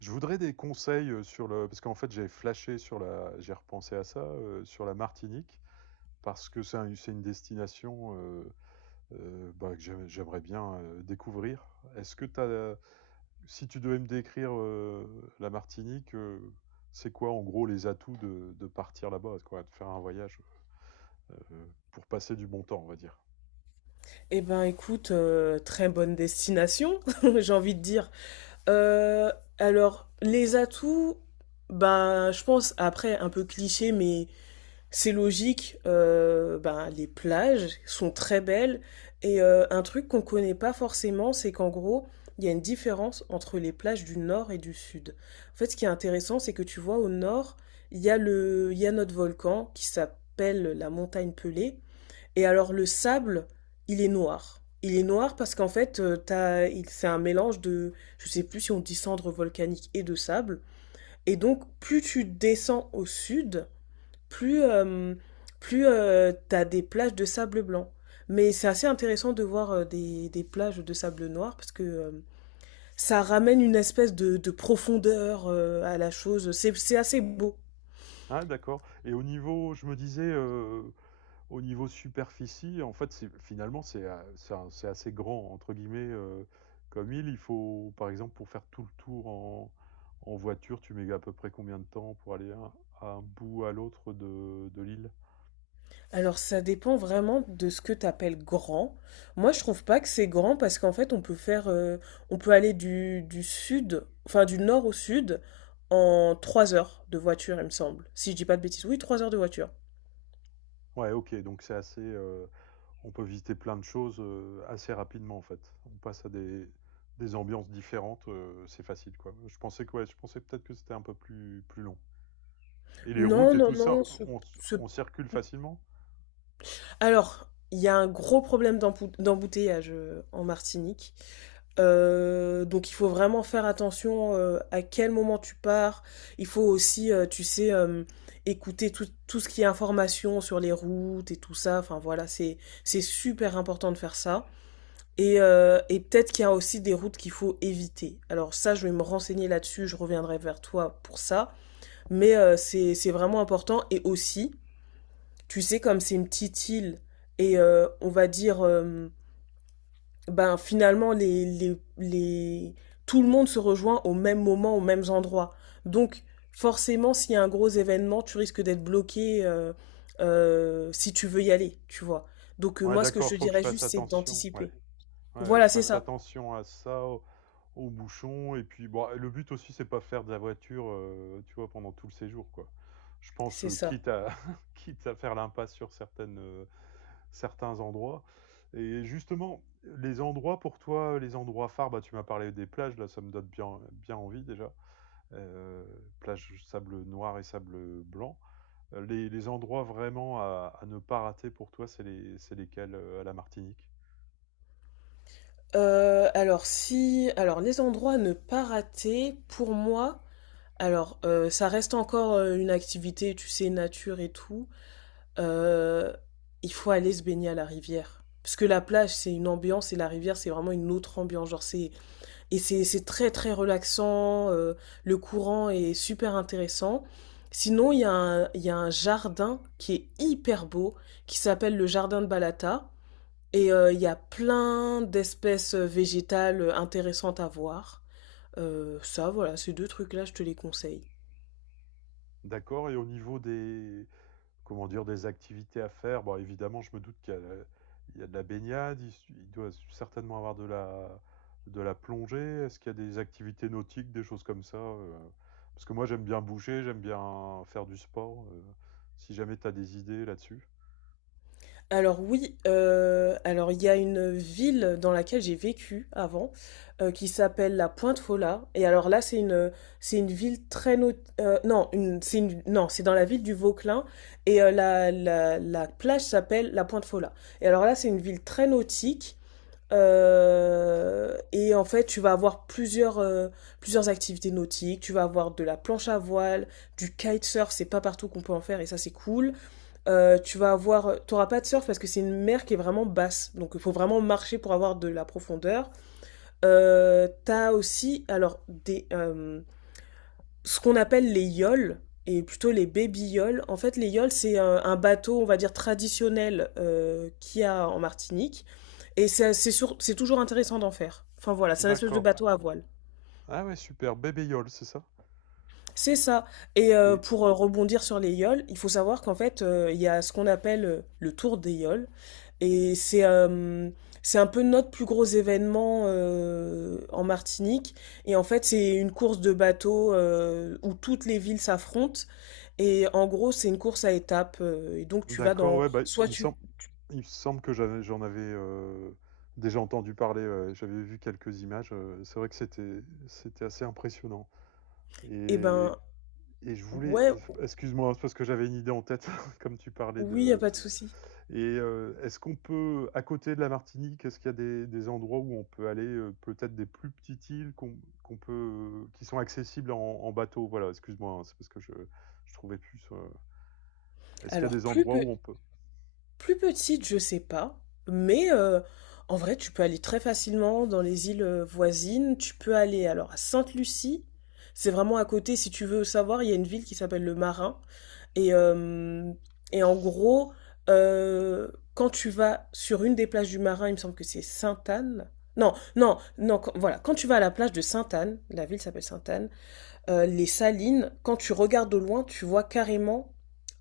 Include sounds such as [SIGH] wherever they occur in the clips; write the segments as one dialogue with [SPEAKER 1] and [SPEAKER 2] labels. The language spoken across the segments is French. [SPEAKER 1] Je voudrais des conseils, sur le parce qu'en fait, j'ai flashé sur la j'ai repensé à ça, sur la Martinique parce que c'est un c'est une destination, bah, que j'aimerais bien, découvrir. Est-ce que tu as si tu devais me décrire, la Martinique, c'est quoi, en gros, les atouts de partir là-bas, quoi, de faire un voyage, heu, pour passer du bon temps, on va dire?
[SPEAKER 2] Eh ben écoute, très bonne destination, [LAUGHS] j'ai envie de dire. Euh, alors, les atouts, ben je pense, après, un peu cliché, mais c'est logique, ben, les plages sont très belles. Et un truc qu'on connaît pas forcément, c'est qu'en gros, il y a une différence entre les plages du nord et du sud. En fait, ce qui est intéressant, c'est que tu vois, au nord, il y a notre volcan qui s'appelle la montagne Pelée. Et alors le sable, il est noir. Il est noir parce qu'en fait, c'est un mélange de, je sais plus si on dit cendres volcaniques et de sable. Et donc, plus tu descends au sud, plus, euh, plus, t'as des plages de sable blanc. Mais c'est assez intéressant de voir des plages de sable noir parce que ça ramène une espèce de profondeur à la chose. C'est assez beau.
[SPEAKER 1] Ah d'accord et au niveau je me disais, au niveau superficie, en fait, c'est finalement, c'est a c'est un c'est assez grand entre guillemets, comme île. Il faut par exemple, pour faire tout le tour en en voiture, tu mets à peu près combien de temps pour aller à un bout à l'autre de l'île?
[SPEAKER 2] Alors ça dépend vraiment de ce que tu appelles grand. Moi, je trouve pas que c'est grand parce qu'en fait, on peut aller du sud, enfin du nord au sud en 3 heures de voiture, il me semble. Si je dis pas de bêtises, oui, 3 heures de voiture.
[SPEAKER 1] Ouais, OK, donc c'est assez, on peut visiter plein de choses, assez rapidement en fait. On passe à des ambiances différentes, c'est facile quoi. Je pensais que ouais, je pensais peut-être que c'était un peu plus long. Et les routes
[SPEAKER 2] Non,
[SPEAKER 1] et
[SPEAKER 2] non,
[SPEAKER 1] tout ça,
[SPEAKER 2] non. ce, ce
[SPEAKER 1] on circule facilement?
[SPEAKER 2] Alors, il y a un gros problème d'embouteillage en Martinique. Donc il faut vraiment faire attention à quel moment tu pars. Il faut aussi, tu sais, écouter tout ce qui est information sur les routes et tout ça. Enfin voilà, c'est super important de faire ça. Et peut-être qu'il y a aussi des routes qu'il faut éviter. Alors ça, je vais me renseigner là-dessus, je reviendrai vers toi pour ça. Mais c'est vraiment important. Et aussi, tu sais, comme c'est une petite île, et on va dire, ben finalement, tout le monde se rejoint au même moment, aux mêmes endroits. Donc, forcément, s'il y a un gros événement, tu risques d'être bloqué si tu veux y aller, tu vois. Donc,
[SPEAKER 1] Ouais
[SPEAKER 2] moi, ce que je te
[SPEAKER 1] d'accord, faut que je
[SPEAKER 2] dirais
[SPEAKER 1] fasse
[SPEAKER 2] juste, c'est
[SPEAKER 1] attention. Ouais.
[SPEAKER 2] d'anticiper.
[SPEAKER 1] Ouais, ouais,
[SPEAKER 2] Voilà,
[SPEAKER 1] je
[SPEAKER 2] c'est
[SPEAKER 1] fasse
[SPEAKER 2] ça.
[SPEAKER 1] attention à ça, au aux bouchons et puis bon, le but aussi c'est pas faire de la voiture, tu vois, pendant tout le séjour, quoi. Je pense,
[SPEAKER 2] C'est ça.
[SPEAKER 1] quitte à [LAUGHS] quitte à faire l'impasse sur certaines, certains endroits et justement, les endroits pour toi, les endroits phares, bah, tu m'as parlé des plages, là, ça me donne bien envie déjà, heu, plage sable noir et sable, blanc. Les endroits vraiment à ne pas rater pour toi, c'est les c'est lesquels, à la Martinique?
[SPEAKER 2] Alors, les endroits à ne pas rater, pour moi, alors, ça reste encore une activité, tu sais, nature et tout. euh, il faut aller se baigner à la rivière. Parce que la plage, c'est une ambiance et la rivière, c'est vraiment une autre ambiance. Et c'est très, très relaxant. Le courant est super intéressant. Sinon, il y a un jardin qui est hyper beau, qui s'appelle le jardin de Balata. Et il y a plein d'espèces végétales intéressantes à voir. Ça, voilà, ces deux trucs-là, je te les conseille.
[SPEAKER 1] D'accord et au niveau des comment dire? Des activités à faire? Bon, évidemment, je me doute qu'il y a la il y a de la baignade, il doit certainement avoir de la plongée. Est-ce qu'il y a des activités nautiques, des choses comme ça, Parce que moi, j'aime bien bouger, j'aime bien faire du sport, si jamais tu as des idées là-dessus?
[SPEAKER 2] Alors oui, alors il y a une ville dans laquelle j'ai vécu avant, qui s'appelle la Pointe Fola et alors là c'est une ville très not non une c'est une non c'est dans la ville du Vauclin et la plage s'appelle la Pointe Fola et alors là c'est une ville très nautique, et en fait tu vas avoir plusieurs activités nautiques. Tu vas avoir de la planche à voile, du kitesurf, c'est pas partout qu'on peut en faire et ça c'est cool. T'auras pas de surf parce que c'est une mer qui est vraiment basse, donc il faut vraiment marcher pour avoir de la profondeur. T'as aussi, alors ce qu'on appelle les yoles et plutôt les baby yoles. En fait, les yoles c'est un bateau, on va dire traditionnel qu'il y a en Martinique, et c'est toujours intéressant d'en faire. Enfin voilà, c'est un espèce de
[SPEAKER 1] D'accord.
[SPEAKER 2] bateau à voile.
[SPEAKER 1] Ah ouais, super, bébé-yole, c'est ça?
[SPEAKER 2] C'est ça. Et
[SPEAKER 1] Et
[SPEAKER 2] pour rebondir sur les yoles, il faut savoir qu'en fait, il y a ce qu'on appelle le tour des yoles. Et c'est un peu notre plus gros événement en Martinique. Et en fait, c'est une course de bateau où toutes les villes s'affrontent. Et en gros, c'est une course à étapes. Et donc, tu vas
[SPEAKER 1] d'accord,
[SPEAKER 2] dans...
[SPEAKER 1] ouais, bah, il
[SPEAKER 2] Soit
[SPEAKER 1] me
[SPEAKER 2] tu...
[SPEAKER 1] semble il me semble que j'avais j'en avais, déjà entendu parler, ouais, j'avais vu quelques images, c'est vrai que c'était assez impressionnant
[SPEAKER 2] Eh
[SPEAKER 1] et
[SPEAKER 2] ben,
[SPEAKER 1] Et je voulais,
[SPEAKER 2] ouais,
[SPEAKER 1] excuse-moi, hein, c'est parce que j'avais une idée en tête [LAUGHS] comme tu parlais
[SPEAKER 2] oui, y a
[SPEAKER 1] de
[SPEAKER 2] pas de souci.
[SPEAKER 1] et est-ce qu'on peut à côté de la Martinique, est-ce qu'il y a des endroits où on peut aller, peut-être des plus petites îles qu'on peut qui sont accessibles en en bateau? Voilà, excuse-moi, hein, c'est parce que je trouvais plus, est-ce qu'il y a
[SPEAKER 2] Alors,
[SPEAKER 1] des endroits où on peut
[SPEAKER 2] plus petite, je sais pas. Mais en vrai, tu peux aller très facilement dans les îles voisines. Tu peux aller alors à Sainte-Lucie. C'est vraiment à côté, si tu veux savoir, il y a une ville qui s'appelle le Marin. Et, euh, et en gros, euh, quand tu vas sur une des plages du Marin, il me semble que c'est Sainte-Anne. Non, non, non, voilà. Quand tu vas à la plage de Sainte-Anne, la ville s'appelle Sainte-Anne, les salines, quand tu regardes au loin, tu vois carrément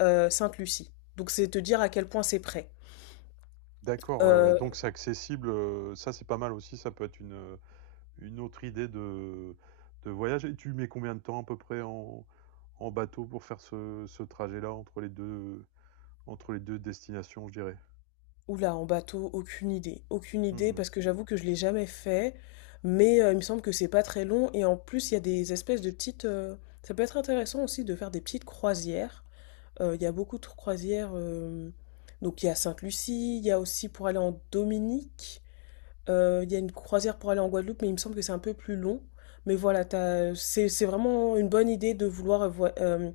[SPEAKER 2] Sainte-Lucie. Donc c'est te dire à quel point c'est près.
[SPEAKER 1] d'accord, ouais, ouais,
[SPEAKER 2] Euh,
[SPEAKER 1] donc c'est accessible, ça c'est pas mal aussi, ça peut être une autre idée de voyage et tu mets combien de temps à peu près en en bateau pour faire ce ce trajet-là entre les 2 entre les 2 destinations, je dirais.
[SPEAKER 2] Oula, en bateau, aucune idée. Aucune idée,
[SPEAKER 1] Mmh.
[SPEAKER 2] parce que j'avoue que je l'ai jamais fait, mais il me semble que c'est pas très long. Et en plus, il y a des espèces de petites. Ça peut être intéressant aussi de faire des petites croisières. Il y a beaucoup de croisières. Donc il y a Sainte-Lucie, il y a aussi pour aller en Dominique. Il y a une croisière pour aller en Guadeloupe, mais il me semble que c'est un peu plus long. Mais voilà, c'est vraiment une bonne idée de vouloir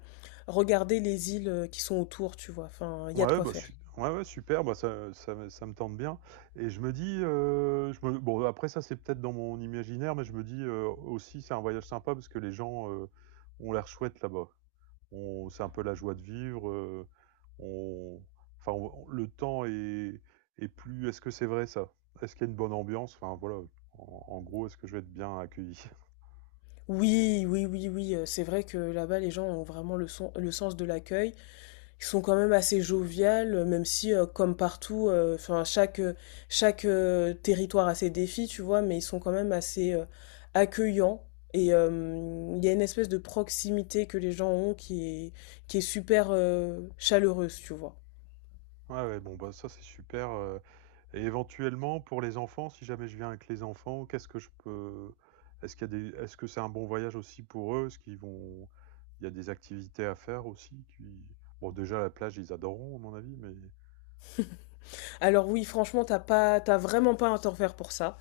[SPEAKER 2] regarder les îles qui sont autour, tu vois. Enfin, il y a de
[SPEAKER 1] Ouais,
[SPEAKER 2] quoi
[SPEAKER 1] bah,
[SPEAKER 2] faire.
[SPEAKER 1] su ouais, ouais, super, bah, ça me tente bien et je me dis, je me bon après ça, c'est peut-être dans mon imaginaire, mais je me dis, aussi c'est un voyage sympa parce que les gens, ont l'air chouettes là-bas. On c'est un peu la joie de vivre, on enfin on le temps est est plus est-ce que c'est vrai ça? Est-ce qu'il y a une bonne ambiance? Enfin voilà, en en gros, est-ce que je vais être bien accueilli? [LAUGHS]
[SPEAKER 2] Oui, oui, oui, oui, c'est vrai que là-bas, les gens ont vraiment le sens de l'accueil. Ils sont quand même assez joviales, même si, comme partout, enfin chaque, territoire a ses défis, tu vois? Mais ils sont quand même assez, accueillants et il y a une espèce de proximité que les gens ont qui est super, chaleureuse, tu vois?
[SPEAKER 1] Ouais, ouais, bon, bah, ça, c'est super, et éventuellement, pour les enfants, si jamais je viens avec les enfants, qu'est-ce que je peux. Est-ce qu'il y a des... Est-ce que c'est un bon voyage aussi pour eux? Est-ce qu'ils vont. Il y a des activités à faire aussi qui... Bon, déjà, la plage, ils adoreront, à mon avis, mais.
[SPEAKER 2] Alors oui, franchement, t'as vraiment pas à t'en faire pour ça.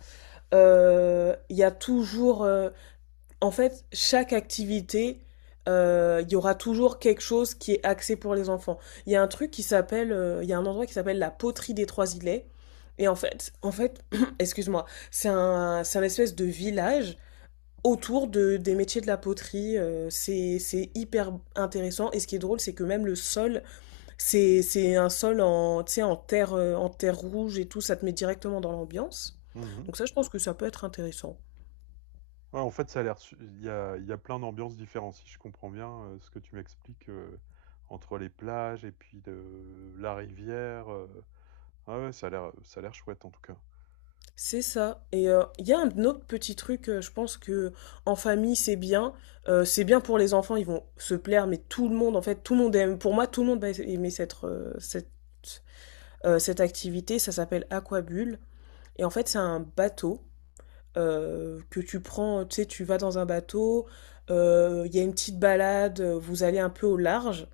[SPEAKER 2] Il y a toujours, En fait, chaque activité, il y aura toujours quelque chose qui est axé pour les enfants. Il y a un endroit qui s'appelle la poterie des Trois Îlets. Et [CLEARS THROAT] excuse-moi, c'est un espèce de village autour des métiers de la poterie. C'est hyper intéressant. Et ce qui est drôle, c'est que même le sol c'est un sol en, tu sais, en terre rouge et tout, ça te met directement dans l'ambiance.
[SPEAKER 1] Mhm.
[SPEAKER 2] Donc ça, je pense que ça peut être intéressant.
[SPEAKER 1] Ouais, en fait, ça a l'air. Su- Il y a plein d'ambiances différentes, si je comprends bien ce que tu m'expliques entre les plages et puis le- la rivière. Ah ouais, ça a l'air chouette en tout cas.
[SPEAKER 2] C'est ça. Et il y a un autre petit truc, je pense que en famille, c'est bien. C'est bien pour les enfants, ils vont se plaire, mais tout le monde, en fait, tout le monde aime. Pour moi, tout le monde va aimer cette activité. Ça s'appelle Aquabulle. Et en fait, c'est un bateau que tu prends, tu sais, tu vas dans un bateau, il y a une petite balade, vous allez un peu au large.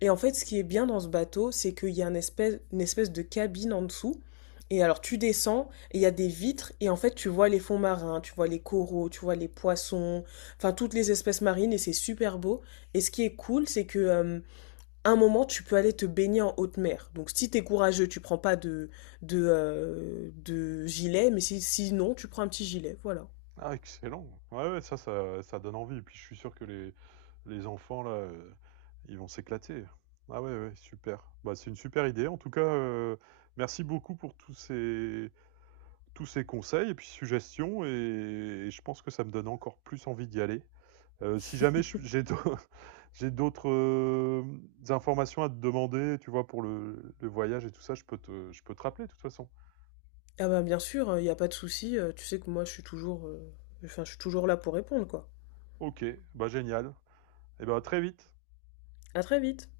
[SPEAKER 2] Et en fait, ce qui est bien dans ce bateau, c'est qu'il y a une espèce de cabine en dessous. Et alors, tu descends, et il y a des vitres, et en fait, tu vois les fonds marins, tu vois les coraux, tu vois les poissons, enfin, toutes les espèces marines, et c'est super beau. Et ce qui est cool, c'est que, à un moment, tu peux aller te baigner en haute mer. Donc, si t'es courageux, tu prends pas de gilet, mais si, sinon, tu prends un petit gilet, voilà.
[SPEAKER 1] Ah, excellent. Ouais, ouais, ça donne envie. Et puis, je suis sûr que les enfants, là, ils vont s'éclater. Ah ouais, ouais, super. Bah, c'est une super idée. En tout cas, merci beaucoup pour tous ces conseils et puis suggestions. Et je pense que ça me donne encore plus envie d'y aller. Si jamais je- j'ai d'au- [LAUGHS] j'ai d'autres informations à te demander, tu vois, pour le voyage et tout ça, je peux te rappeler de toute façon.
[SPEAKER 2] Ah bah, bien sûr, il y a pas de souci, tu sais que moi enfin je suis toujours là pour répondre quoi.
[SPEAKER 1] OK, bah génial. Et bah à très vite.
[SPEAKER 2] À très vite.